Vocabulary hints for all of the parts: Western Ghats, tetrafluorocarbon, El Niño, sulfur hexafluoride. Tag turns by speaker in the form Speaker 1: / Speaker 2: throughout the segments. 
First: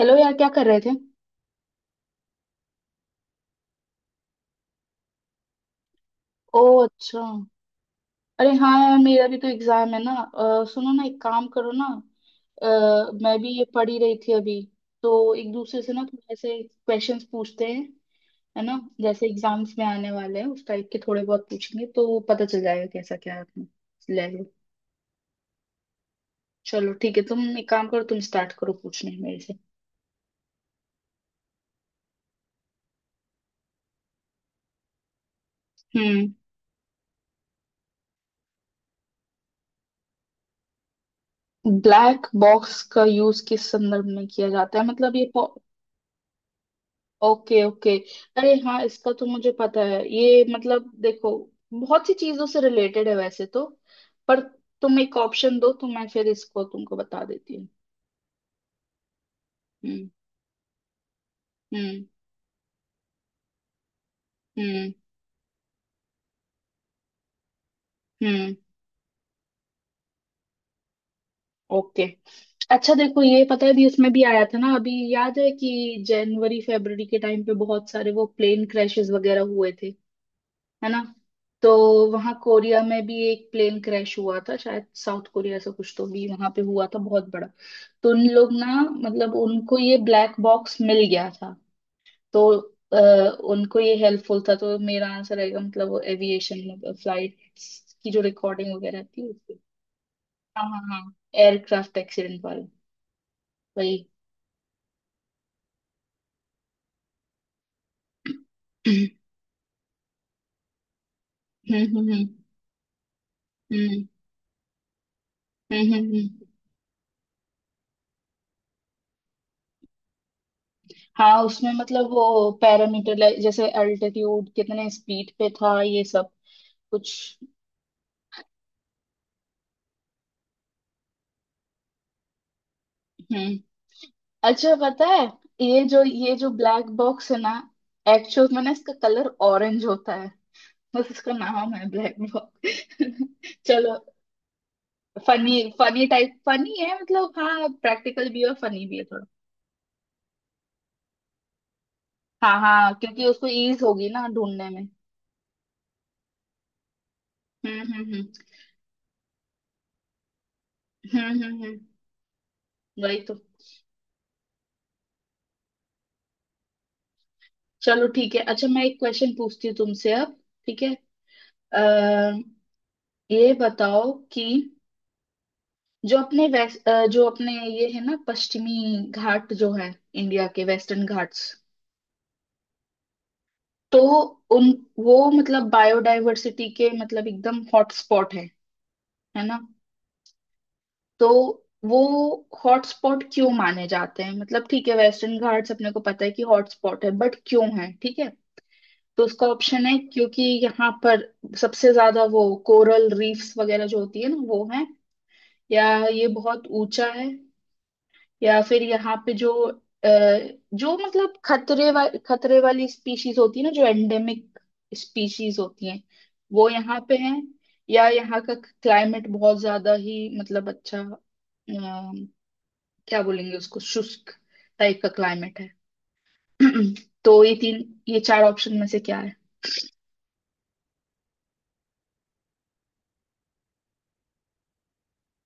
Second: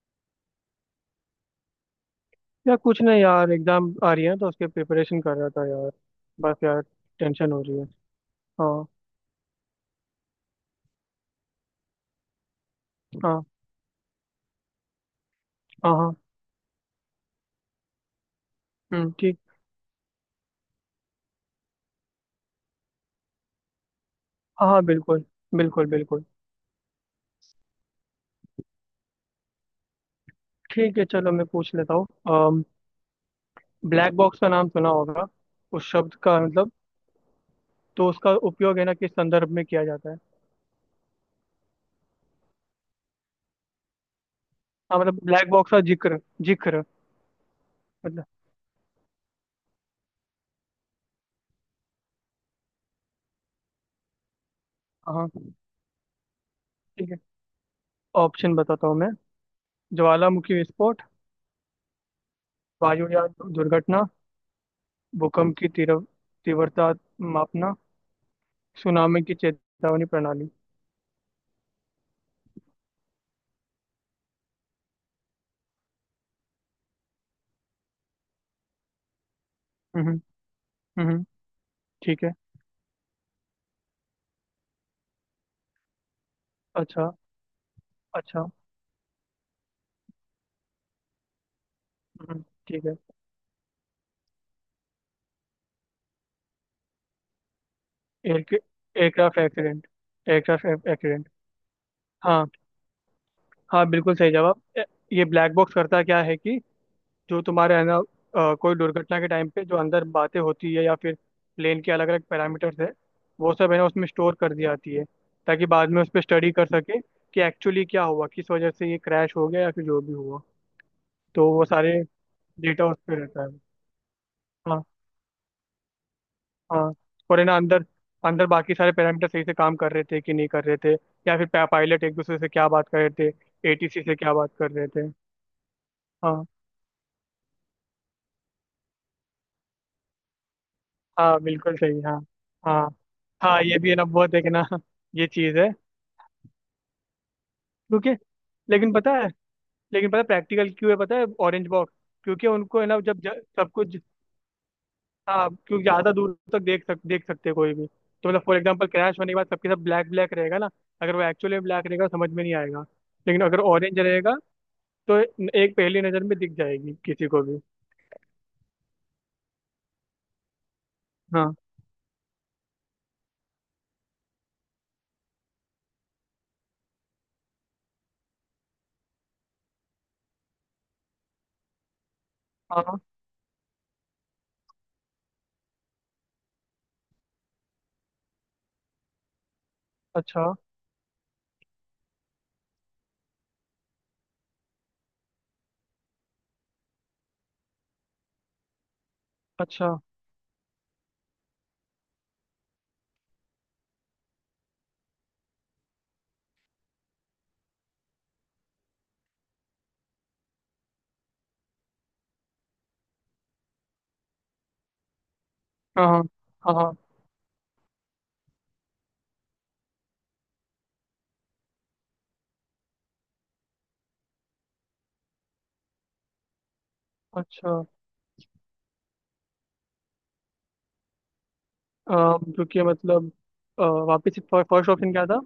Speaker 1: Hello यार, क्या कर रहे थे।
Speaker 2: यार कुछ नहीं, यार एग्जाम आ रही है तो उसके प्रिपरेशन कर रहा था यार।
Speaker 1: ओ
Speaker 2: बस यार,
Speaker 1: अच्छा।
Speaker 2: टेंशन हो रही है।
Speaker 1: अरे हाँ
Speaker 2: हाँ।
Speaker 1: यार, मेरा भी तो एग्जाम है ना। सुनो ना, एक काम करो ना। मैं
Speaker 2: हाँ।
Speaker 1: भी ये पढ़ ही रही थी अभी। तो एक दूसरे से
Speaker 2: हाँ।
Speaker 1: ना
Speaker 2: हाँ।
Speaker 1: थोड़े ऐसे क्वेश्चंस पूछते हैं, है ना।
Speaker 2: हम्म,
Speaker 1: जैसे
Speaker 2: ठीक।
Speaker 1: एग्जाम्स में आने वाले हैं उस टाइप के थोड़े बहुत पूछेंगे तो पता चल जाएगा कैसा क्या है अपना लेवल।
Speaker 2: हाँ हाँ, बिल्कुल। बिल्कुल बिल्कुल।
Speaker 1: चलो ठीक है, तुम एक काम करो, तुम स्टार्ट करो पूछने मेरे से।
Speaker 2: ठीक है, चलो मैं पूछ लेता हूँ। ब्लैक बॉक्स का नाम सुना होगा, उस शब्द
Speaker 1: हम्म।
Speaker 2: का मतलब तो उसका उपयोग है ना किस संदर्भ में किया जाता है।
Speaker 1: ब्लैक बॉक्स का यूज किस संदर्भ में किया जाता है
Speaker 2: हाँ
Speaker 1: मतलब
Speaker 2: मतलब
Speaker 1: ये।
Speaker 2: ब्लैक बॉक्स का जिक्र, जिक्र
Speaker 1: ओके ओके।
Speaker 2: मतलब।
Speaker 1: अरे हाँ, इसका तो मुझे पता है। ये मतलब देखो, बहुत सी चीजों से रिलेटेड है वैसे तो। पर तुम एक
Speaker 2: हाँ,
Speaker 1: ऑप्शन दो तो मैं फिर इसको तुमको
Speaker 2: ठीक है।
Speaker 1: बता देती हूँ।
Speaker 2: ऑप्शन बताता हूँ मैं।
Speaker 1: हम्म।
Speaker 2: ज्वालामुखी विस्फोट,
Speaker 1: हम्म।
Speaker 2: वायुयान दुर्घटना,
Speaker 1: हम्म।
Speaker 2: भूकंप की तीव्र तीव्रता मापना,
Speaker 1: हम्म।
Speaker 2: सुनामी की चेतावनी प्रणाली।
Speaker 1: ओके। अच्छा देखो, ये पता है भी, इसमें भी आया था ना अभी, याद है कि जनवरी फरवरी के टाइम पे बहुत सारे वो प्लेन क्रैशेस वगैरह हुए थे,
Speaker 2: हम्म।
Speaker 1: है ना।
Speaker 2: हम्म।
Speaker 1: तो
Speaker 2: ठीक है।
Speaker 1: वहां कोरिया में भी एक प्लेन क्रैश हुआ था शायद, साउथ कोरिया से कुछ तो भी वहां पे हुआ था
Speaker 2: अच्छा।
Speaker 1: बहुत बड़ा। तो उन
Speaker 2: अच्छा।
Speaker 1: लोग ना, मतलब उनको ये ब्लैक बॉक्स मिल गया था।
Speaker 2: हम्म।
Speaker 1: तो
Speaker 2: ठीक है।
Speaker 1: अ, उनको ये हेल्पफुल था तो मेरा आंसर रहेगा, मतलब वो एविएशन में फ्लाइट्स की जो
Speaker 2: एयर
Speaker 1: रिकॉर्डिंग वगैरह थी
Speaker 2: एयरक्राफ्ट
Speaker 1: उसके।
Speaker 2: एक्सीडेंट।
Speaker 1: हाँ हाँ
Speaker 2: एयरक्राफ्ट
Speaker 1: हाँ,
Speaker 2: एक्सीडेंट।
Speaker 1: एयरक्राफ्ट एक्सीडेंट
Speaker 2: हाँ
Speaker 1: वाला
Speaker 2: हाँ,
Speaker 1: वही।
Speaker 2: बिल्कुल सही जवाब। ये ब्लैक बॉक्स करता क्या है कि जो तुम्हारे है ना कोई दुर्घटना के टाइम पे जो अंदर बातें होती है, या फिर प्लेन के अलग अलग
Speaker 1: हम्म।
Speaker 2: पैरामीटर्स है, वो सब है ना उसमें
Speaker 1: हम्म
Speaker 2: स्टोर कर दी जाती है, ताकि बाद में उस पर
Speaker 1: हम्म।
Speaker 2: स्टडी कर सके कि एक्चुअली क्या हुआ, किस वजह से ये क्रैश हो गया या फिर जो भी हुआ।
Speaker 1: हाँ
Speaker 2: तो वो
Speaker 1: उसमें
Speaker 2: सारे
Speaker 1: मतलब वो
Speaker 2: डेटा उस पर
Speaker 1: पैरामीटर
Speaker 2: रहता है।
Speaker 1: जैसे अल्टीट्यूड,
Speaker 2: हाँ।
Speaker 1: कितने स्पीड पे था, ये सब
Speaker 2: हाँ।
Speaker 1: कुछ।
Speaker 2: और है ना अंदर अंदर बाकी सारे पैरामीटर सही से काम कर रहे थे कि नहीं कर रहे थे, या फिर पायलट एक दूसरे से क्या बात कर रहे थे,
Speaker 1: हम्म।
Speaker 2: ATC से क्या बात कर
Speaker 1: अच्छा
Speaker 2: रहे
Speaker 1: पता
Speaker 2: थे।
Speaker 1: है, ये
Speaker 2: हाँ
Speaker 1: जो ब्लैक बॉक्स है ना, एक्चुअल में ना इसका कलर ऑरेंज होता है। बस इसका
Speaker 2: हाँ,
Speaker 1: नाम
Speaker 2: बिल्कुल
Speaker 1: है
Speaker 2: सही।
Speaker 1: ब्लैक
Speaker 2: हाँ हाँ।
Speaker 1: बॉक्स।
Speaker 2: हाँ, ये भी है
Speaker 1: चलो
Speaker 2: ना, बहुत है कि ना, ये
Speaker 1: फनी,
Speaker 2: चीज़ है।
Speaker 1: फनी टाइप, फनी है मतलब। हाँ
Speaker 2: क्योंकि
Speaker 1: प्रैक्टिकल भी है और फनी
Speaker 2: लेकिन
Speaker 1: भी है
Speaker 2: पता
Speaker 1: थोड़ा।
Speaker 2: है लेकिन पता है प्रैक्टिकल क्यों है, पता है? ऑरेंज बॉक्स, क्योंकि
Speaker 1: हाँ
Speaker 2: उनको है
Speaker 1: हाँ,
Speaker 2: ना जब
Speaker 1: क्योंकि उसको
Speaker 2: सब
Speaker 1: ईज
Speaker 2: कुछ।
Speaker 1: होगी ना ढूंढने में।
Speaker 2: हाँ, क्योंकि ज़्यादा दूर तक देख सकते हैं कोई भी।
Speaker 1: हम्म।
Speaker 2: तो मतलब फॉर एग्जाम्पल क्रैश होने के बाद सबके सब ब्लैक ब्लैक रहेगा ना, अगर वो
Speaker 1: हम्म
Speaker 2: एक्चुअली
Speaker 1: हम्म हम्म,
Speaker 2: ब्लैक रहेगा समझ में नहीं आएगा।
Speaker 1: वही तो।
Speaker 2: लेकिन अगर ऑरेंज रहेगा, तो एक पहली नजर में दिख जाएगी किसी को भी।
Speaker 1: चलो ठीक है, अच्छा मैं एक क्वेश्चन पूछती हूँ तुमसे अब, ठीक है।
Speaker 2: हाँ
Speaker 1: अः ये बताओ कि जो अपने वेस्ट जो अपने ये है ना पश्चिमी घाट जो है, इंडिया के वेस्टर्न घाट्स,
Speaker 2: हाँ।
Speaker 1: तो उन, वो मतलब बायोडायवर्सिटी के मतलब एकदम हॉटस्पॉट है ना।
Speaker 2: अच्छा।
Speaker 1: तो वो हॉटस्पॉट क्यों माने जाते हैं, मतलब ठीक है वेस्टर्न घाट्स अपने को पता है कि हॉटस्पॉट है बट क्यों है, ठीक है। तो उसका ऑप्शन
Speaker 2: अच्छा।
Speaker 1: है क्योंकि यहाँ पर सबसे ज्यादा वो कोरल रीफ्स वगैरह जो होती है ना वो है, या ये बहुत ऊंचा है, या फिर यहाँ पे जो अ, जो मतलब खतरे वाली स्पीशीज होती है ना जो एंडेमिक स्पीशीज होती हैं
Speaker 2: हाँ हाँ।
Speaker 1: वो
Speaker 2: हाँ हाँ।
Speaker 1: यहाँ पे हैं, या यहाँ का क्लाइमेट बहुत ज्यादा ही मतलब अच्छा, क्या बोलेंगे उसको, शुष्क टाइप का क्लाइमेट है। तो ये
Speaker 2: अच्छा।
Speaker 1: तीन, ये चार ऑप्शन में से क्या है।
Speaker 2: क्योंकि मतलब अ, वापस फर्स्ट ऑप्शन क्या था?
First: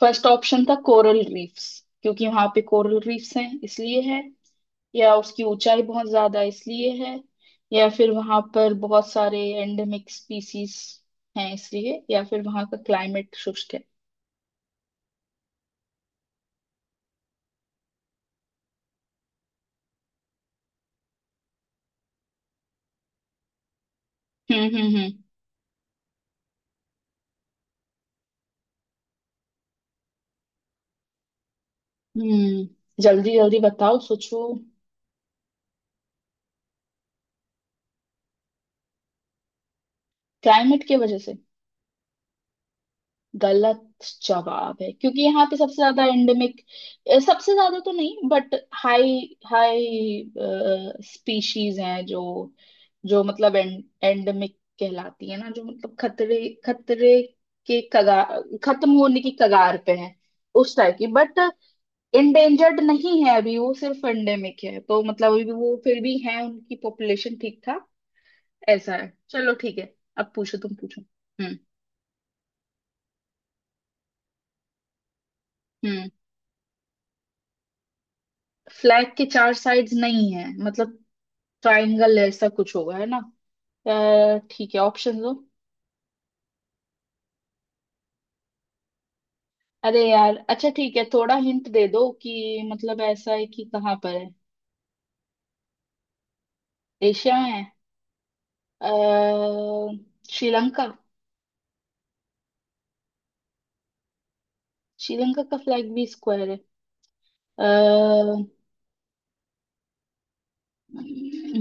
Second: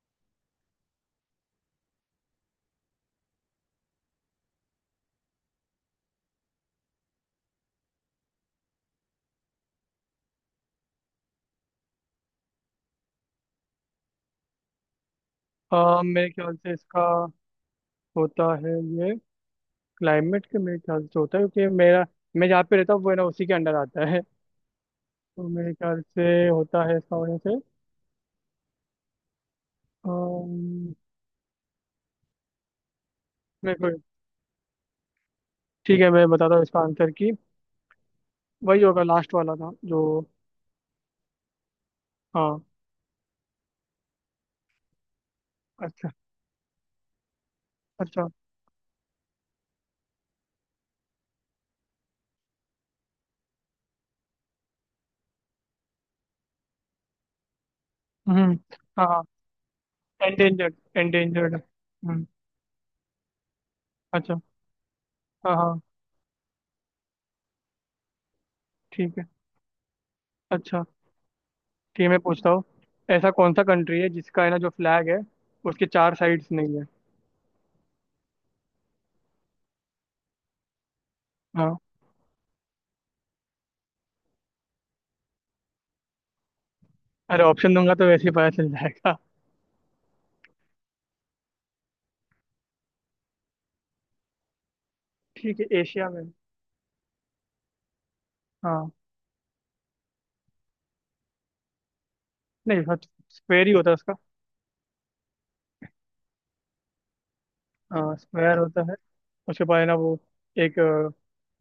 Speaker 1: फर्स्ट ऑप्शन था कोरल रीफ्स, क्योंकि वहां पे कोरल रीफ्स हैं इसलिए है, या उसकी ऊंचाई बहुत ज्यादा इसलिए है, या फिर वहां पर बहुत सारे एंडेमिक स्पीसीज हैं इसलिए, या फिर वहां का क्लाइमेट शुष्क है।
Speaker 2: मेरे ख्याल से इसका होता है ये, क्लाइमेट के मेरे ख्याल से होता है, क्योंकि मेरा, मैं जहाँ पे रहता हूँ वो है ना उसी के अंडर आता है।
Speaker 1: हम्म।
Speaker 2: तो मेरे ख्याल से होता है इसका वजह से। अम,
Speaker 1: जल्दी जल्दी
Speaker 2: मेरे
Speaker 1: बताओ,
Speaker 2: को
Speaker 1: सोचो।
Speaker 2: ठीक है, मैं बताता हूँ इसका आंसर की वही होगा लास्ट वाला था जो।
Speaker 1: क्लाइमेट की वजह से
Speaker 2: हाँ।
Speaker 1: गलत जवाब है, क्योंकि यहाँ पे सबसे ज्यादा
Speaker 2: अच्छा।
Speaker 1: एंडेमिक, सबसे ज्यादा तो
Speaker 2: अच्छा।
Speaker 1: नहीं बट हाई, हाई स्पीशीज हैं जो, जो मतलब एंडेमिक कहलाती है ना, जो मतलब खतरे, खतरे के कगार,
Speaker 2: हम्म।
Speaker 1: खत्म होने
Speaker 2: हाँ,
Speaker 1: की कगार पे है,
Speaker 2: एंडेंजर्ड
Speaker 1: उस टाइप की। But
Speaker 2: endangered. हम्म।
Speaker 1: इंडेंजर्ड नहीं है अभी वो, सिर्फ
Speaker 2: अच्छा।
Speaker 1: एंडेमिक है, तो मतलब अभी भी
Speaker 2: हाँ
Speaker 1: वो
Speaker 2: हाँ।
Speaker 1: फिर भी है, उनकी पॉपुलेशन ठीक ठाक ऐसा है।
Speaker 2: ठीक है।
Speaker 1: चलो ठीक है, अब पूछो तुम,
Speaker 2: अच्छा,
Speaker 1: पूछो। हम्म।
Speaker 2: ठीक है मैं पूछता हूँ। ऐसा कौन सा कंट्री है जिसका है ना जो फ्लैग है, उसके
Speaker 1: हम्म।
Speaker 2: चार साइड्स नहीं है।
Speaker 1: फ्लैग के चार साइड्स नहीं है मतलब
Speaker 2: हाँ।
Speaker 1: ट्रायंगल ऐसा कुछ होगा, है ना। ठीक है, ऑप्शन दो।
Speaker 2: अरे ऑप्शन दूंगा तो वैसे ही पता चल जाएगा।
Speaker 1: अरे यार, अच्छा ठीक है, थोड़ा हिंट दे दो कि मतलब ऐसा है कि कहाँ पर है।
Speaker 2: ठीक है, एशिया में।
Speaker 1: एशिया में है।
Speaker 2: हाँ।
Speaker 1: अ, श्रीलंका।
Speaker 2: नहीं, स्क्वायर ही होता है उसका।
Speaker 1: श्रीलंका का फ्लैग भी स्क्वायर है।
Speaker 2: हाँ
Speaker 1: अ,
Speaker 2: स्क्वायर होता है। उसके बाद है ना वो एक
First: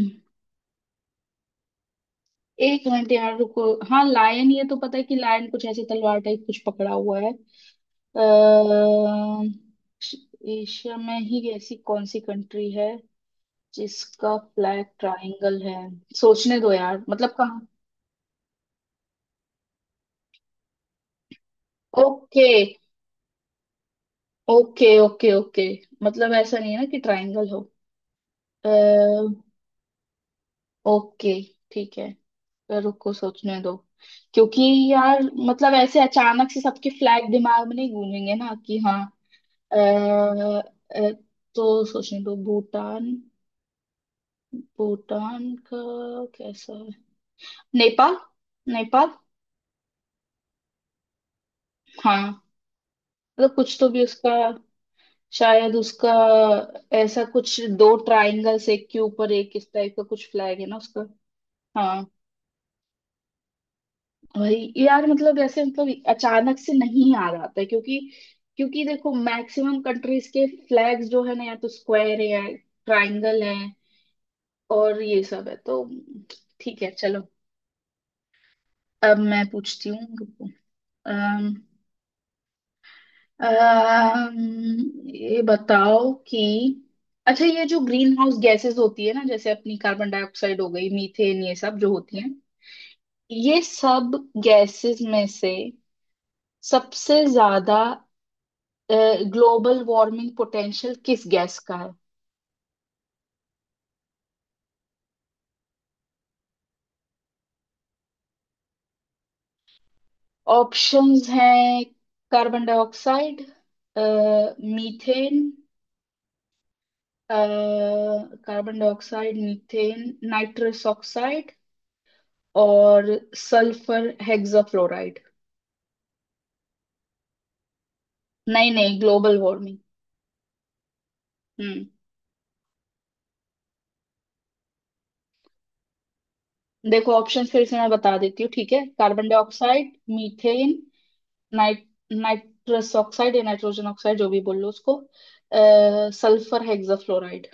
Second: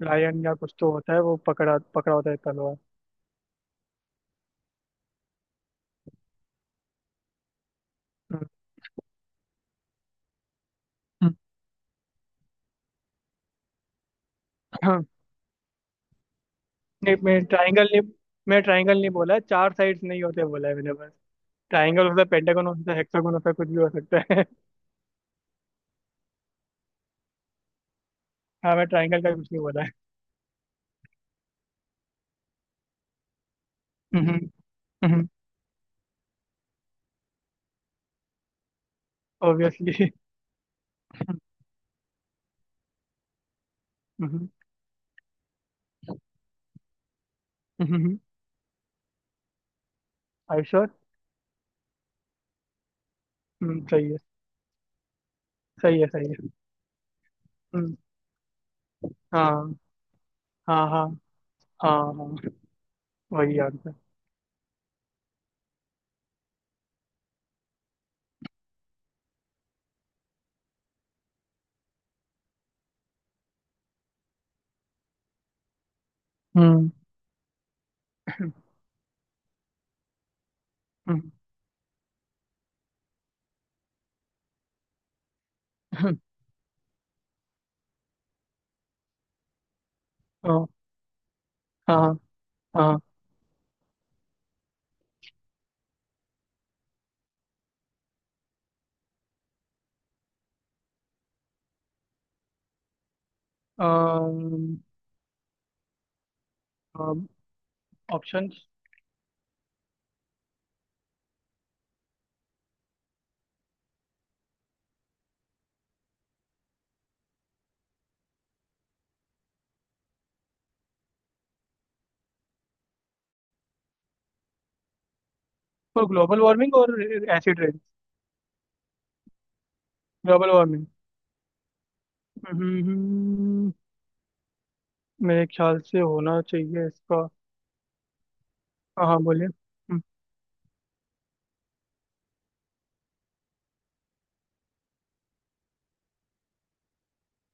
Speaker 2: लायन या कुछ तो होता है, वो पकड़ा पकड़ा होता है तलवार।
Speaker 1: एक मिनट यार, रुको। हाँ लायन ये तो पता है, कि लायन कुछ ऐसे तलवार टाइप कुछ पकड़ा हुआ है। अ,
Speaker 2: हम्म।
Speaker 1: एशिया में
Speaker 2: हम्म।
Speaker 1: ही ऐसी कौन सी कंट्री है जिसका ब्लैक
Speaker 2: हाँ।
Speaker 1: ट्रायंगल है। सोचने दो यार,
Speaker 2: नहीं,
Speaker 1: मतलब
Speaker 2: मैं
Speaker 1: कहाँ।
Speaker 2: ट्रायंगल नहीं, मैं ट्रायंगल नहीं बोला है, चार साइड्स नहीं होते बोला है मैंने बस। ट्राइंगल हो सकता है,
Speaker 1: ओके
Speaker 2: पेंटागन हो सकता है, हेक्सागन हो सकता है, कुछ भी हो सकता है
Speaker 1: ओके ओके ओके, मतलब ऐसा नहीं है ना कि ट्रायंगल हो।
Speaker 2: हाँ, मैं ट्राइंगल का
Speaker 1: अः
Speaker 2: कुछ नहीं बोला है।
Speaker 1: ओके ठीक है, तो रुको सोचने दो। क्योंकि यार मतलब ऐसे अचानक से सबके फ्लैग दिमाग में नहीं गूंजेंगे ना कि हाँ।
Speaker 2: ऑब्वियसली।
Speaker 1: अः तो सोचने दो, भूटान, भूटान का कैसा है, नेपाल, नेपाल।
Speaker 2: I sure.
Speaker 1: हाँ मतलब कुछ तो भी
Speaker 2: सही है,
Speaker 1: उसका शायद,
Speaker 2: सही है,
Speaker 1: उसका
Speaker 2: सही है।
Speaker 1: ऐसा कुछ दो
Speaker 2: हम्म।
Speaker 1: ट्रायंगल्स एक के ऊपर
Speaker 2: हाँ
Speaker 1: एक इस टाइप का कुछ फ्लैग है ना
Speaker 2: हाँ।
Speaker 1: उसका।
Speaker 2: हाँ हाँ।
Speaker 1: हाँ
Speaker 2: हाँ। वही आंसर।
Speaker 1: वही यार, मतलब ऐसे मतलब अचानक से नहीं याद आता है क्योंकि, क्योंकि देखो मैक्सिमम कंट्रीज के फ्लैग्स जो है ना या तो स्क्वायर है या ट्रायंगल है और ये सब है तो। ठीक
Speaker 2: हम्म।
Speaker 1: है चलो, अब मैं पूछती हूँ।
Speaker 2: हम्म।
Speaker 1: ये बताओ कि, अच्छा ये जो ग्रीन हाउस गैसेस होती है ना, जैसे अपनी कार्बन डाइऑक्साइड
Speaker 2: हाँ
Speaker 1: हो गई, मीथेन, ये सब जो
Speaker 2: हाँ।
Speaker 1: होती हैं,
Speaker 2: हाँ।
Speaker 1: ये सब गैसेस में से सबसे ज्यादा ग्लोबल वार्मिंग पोटेंशियल किस गैस का है।
Speaker 2: ऑप्शंस
Speaker 1: ऑप्शंस हैं, carbon dioxide, methane, carbon dioxide, methane, nitrous oxide, और sulphur hexafluoride.
Speaker 2: For global warming और एसिड रेन?
Speaker 1: नहीं नहीं, ग्लोबल वार्मिंग।
Speaker 2: Global warming.
Speaker 1: हम्म।
Speaker 2: हम्म, मेरे ख्याल से होना चाहिए
Speaker 1: देखो
Speaker 2: इसका।
Speaker 1: ऑप्शन फिर से मैं बता देती हूँ, ठीक है,
Speaker 2: हाँ हाँ
Speaker 1: कार्बन
Speaker 2: बोलिए।
Speaker 1: डाइऑक्साइड, मीथेन, नाइट्रस ऑक्साइड या नाइट्रोजन ऑक्साइड जो भी बोल लो उसको, सल्फर हेक्साफ्लोराइड।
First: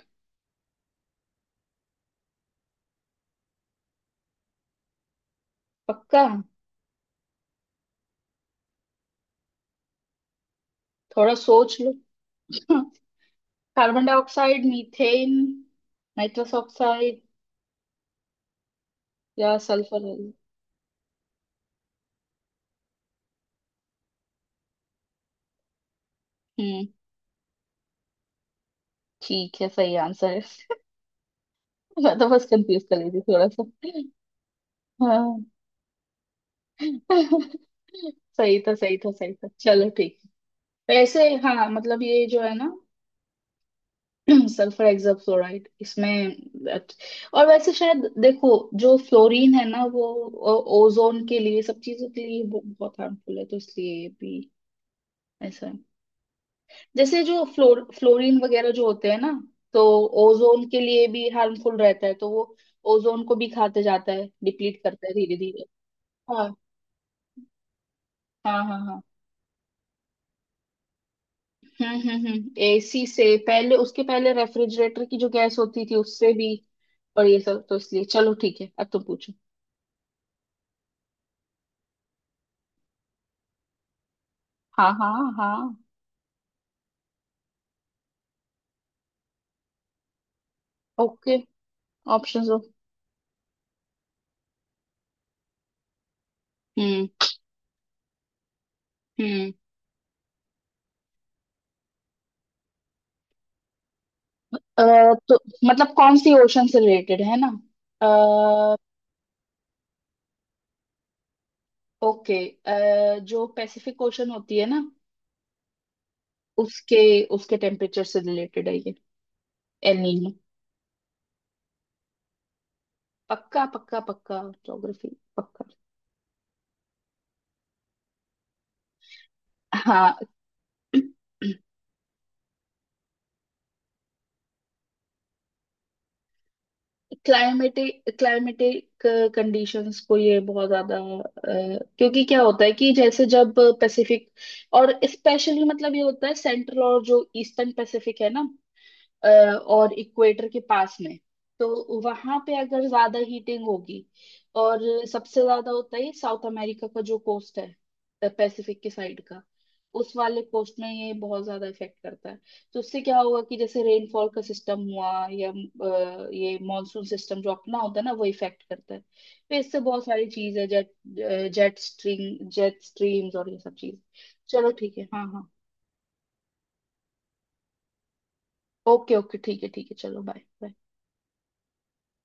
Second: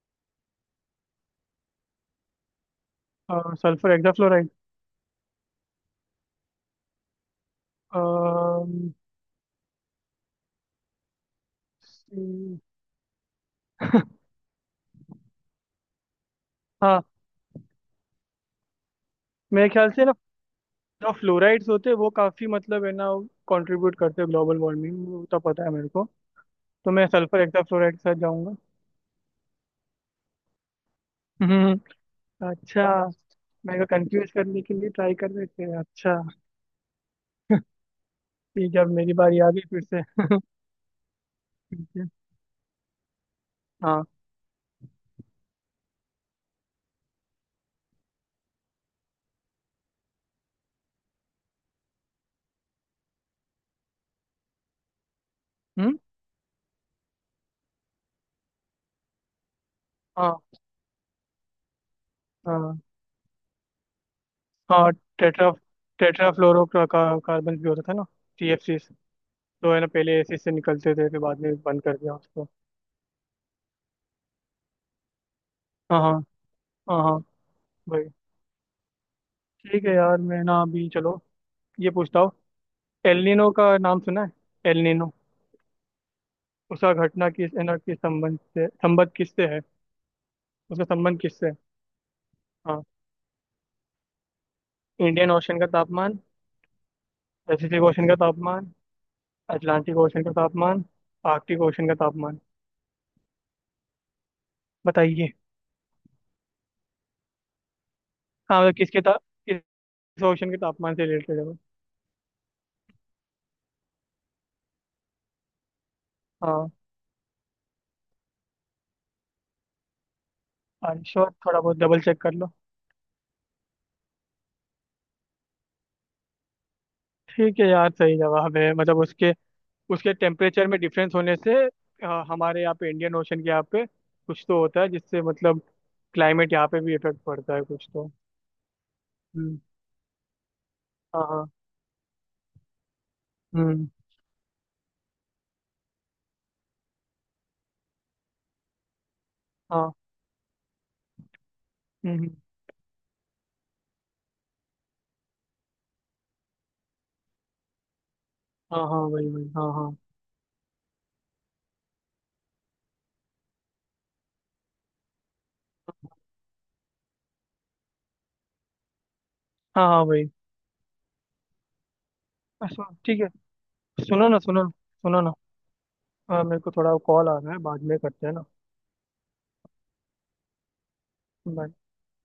Speaker 2: Sulphur hexafluoride.
Speaker 1: पक्का,
Speaker 2: अम्म,
Speaker 1: थोड़ा सोच लो।
Speaker 2: सी-
Speaker 1: कार्बन डाइऑक्साइड, मीथेन, नाइट्रस
Speaker 2: हाँ,
Speaker 1: ऑक्साइड या
Speaker 2: मेरे ख्याल
Speaker 1: सल्फर।
Speaker 2: से ना जो फ्लोराइड्स होते हैं वो काफी मतलब है ना, कंट्रीब्यूट करते हैं ग्लोबल वार्मिंग, वो तो पता है मेरे को।
Speaker 1: हम्म
Speaker 2: तो मैं सल्फर हेक्साफ्लोराइड के साथ जाऊंगा।
Speaker 1: ठीक है, सही आंसर है।
Speaker 2: हम्म।
Speaker 1: मैं तो बस कंफ्यूज
Speaker 2: अच्छा,
Speaker 1: कर रही थी थोड़ा सा।
Speaker 2: मेरे को कंफ्यूज करने के लिए ट्राई कर
Speaker 1: हाँ।
Speaker 2: रहे थे? अच्छा।
Speaker 1: सही था,
Speaker 2: ठीक है, अब
Speaker 1: सही था,
Speaker 2: मेरी
Speaker 1: सही
Speaker 2: बारी
Speaker 1: था,
Speaker 2: आ गई फिर
Speaker 1: चलो
Speaker 2: से।
Speaker 1: ठीक। वैसे हाँ
Speaker 2: ठीक
Speaker 1: मतलब
Speaker 2: है।
Speaker 1: ये जो है ना
Speaker 2: हाँ।
Speaker 1: सल्फर हेक्साफ्लोराइड इसमें that- और वैसे शायद देखो, जो फ्लोरीन है ना वो ओजोन के लिए, सब चीजों के लिए वो बहुत हार्मफुल है, तो इसलिए ये भी ऐसा है।
Speaker 2: हम्म।
Speaker 1: जैसे जो फ्लोरीन वगैरह जो होते हैं ना, तो
Speaker 2: हाँ
Speaker 1: ओजोन के लिए भी हार्मफुल रहता है, तो वो
Speaker 2: हाँ।
Speaker 1: ओजोन को भी खाते जाता है, डिप्लीट
Speaker 2: हाँ।
Speaker 1: करता है धीरे
Speaker 2: टेट्रा
Speaker 1: धीरे। हाँ
Speaker 2: टेट्राफ्लोरो कार्बन भी होता था ना। टी एफ
Speaker 1: हाँ हाँ
Speaker 2: सी,
Speaker 1: हाँ।
Speaker 2: तो है ना, पहले एसिड से निकलते थे फिर बाद में बंद कर दिया उसको।
Speaker 1: हम्म, एसी से पहले, उसके पहले रेफ्रिजरेटर की जो गैस होती थी
Speaker 2: हाँ हाँ।
Speaker 1: उससे भी,
Speaker 2: हाँ हाँ।
Speaker 1: और ये सब, तो इसलिए।
Speaker 2: वही।
Speaker 1: चलो ठीक है, अब तुम पूछो।
Speaker 2: ठीक है यार, मैं ना अभी चलो ये पूछता हूँ। एलिनो का नाम सुना है?
Speaker 1: हाँ हाँ
Speaker 2: एलिनो
Speaker 1: हाँ।
Speaker 2: उसका घटना किस है ना किस संबंध से, संबंध किससे है? उसका संबंध
Speaker 1: ओके,
Speaker 2: किससे है?
Speaker 1: ऑप्शंस दो।
Speaker 2: हाँ। इंडियन ओशन का तापमान,
Speaker 1: हम्म
Speaker 2: पैसिफिक ओशन का तापमान,
Speaker 1: हम्म,
Speaker 2: अटलांटिक ओशन का तापमान, आर्कटिक ओशन का तापमान।
Speaker 1: अ,
Speaker 2: बताइए।
Speaker 1: तो मतलब कौन सी ओशन से रिलेटेड है ना।
Speaker 2: हाँ मतलब
Speaker 1: अ,
Speaker 2: किस ओशन के तापमान से रिलेटेड है वो।
Speaker 1: ओके, जो पैसिफिक ओशन होती है ना,
Speaker 2: हाँ।
Speaker 1: उसके, उसके टेम्परेचर से रिलेटेड है ये एल नीनो।
Speaker 2: आई श्योर, थोड़ा बहुत डबल चेक कर लो।
Speaker 1: पक्का पक्का पक्का, ज्योग्राफी पक्का।
Speaker 2: ठीक है यार सही जवाब है मतलब उसके, उसके
Speaker 1: हाँ।
Speaker 2: टेम्परेचर में डिफरेंस होने से हमारे यहाँ पे इंडियन ओशन के यहाँ पे कुछ तो होता है, जिससे मतलब क्लाइमेट यहाँ पे भी इफेक्ट पड़ता है कुछ
Speaker 1: क्लाइमेटिक,
Speaker 2: तो।
Speaker 1: Climatic
Speaker 2: hmm.
Speaker 1: कंडीशंस को ये बहुत ज्यादा
Speaker 2: हाँ हाँ।
Speaker 1: क्योंकि क्या होता है कि जैसे जब
Speaker 2: हम्म।
Speaker 1: पैसिफिक, और स्पेशली मतलब ये होता है सेंट्रल और जो ईस्टर्न पैसिफिक है ना,
Speaker 2: हाँ।
Speaker 1: और इक्वेटर के पास में, तो
Speaker 2: हम्म।
Speaker 1: वहां पे अगर ज्यादा हीटिंग होगी, और सबसे ज्यादा होता है साउथ अमेरिका का जो कोस्ट है, पैसिफिक
Speaker 2: हाँ
Speaker 1: के
Speaker 2: हाँ।
Speaker 1: साइड
Speaker 2: वही
Speaker 1: का,
Speaker 2: वही, हाँ हाँ।
Speaker 1: उस वाले कोस्ट में ये बहुत ज्यादा इफेक्ट करता है। तो उससे क्या होगा कि जैसे रेनफॉल का सिस्टम हुआ या ये मॉनसून सिस्टम जो अपना होता है ना वो इफेक्ट करता है, तो इससे
Speaker 2: हाँ हाँ।
Speaker 1: बहुत सारी
Speaker 2: वही।
Speaker 1: चीज है, जेट जेट स्ट्रीम, जेट
Speaker 2: अच्छा, ठीक है।
Speaker 1: स्ट्रीम्स और ये सब चीज।
Speaker 2: सुनो ना, सुनो
Speaker 1: चलो ठीक है,
Speaker 2: सुनो
Speaker 1: हाँ
Speaker 2: ना,
Speaker 1: हाँ।
Speaker 2: मेरे को थोड़ा कॉल आ रहा है, बाद में करते हैं ना।
Speaker 1: ओके ओके ठीक है चलो, बाय।
Speaker 2: Bye।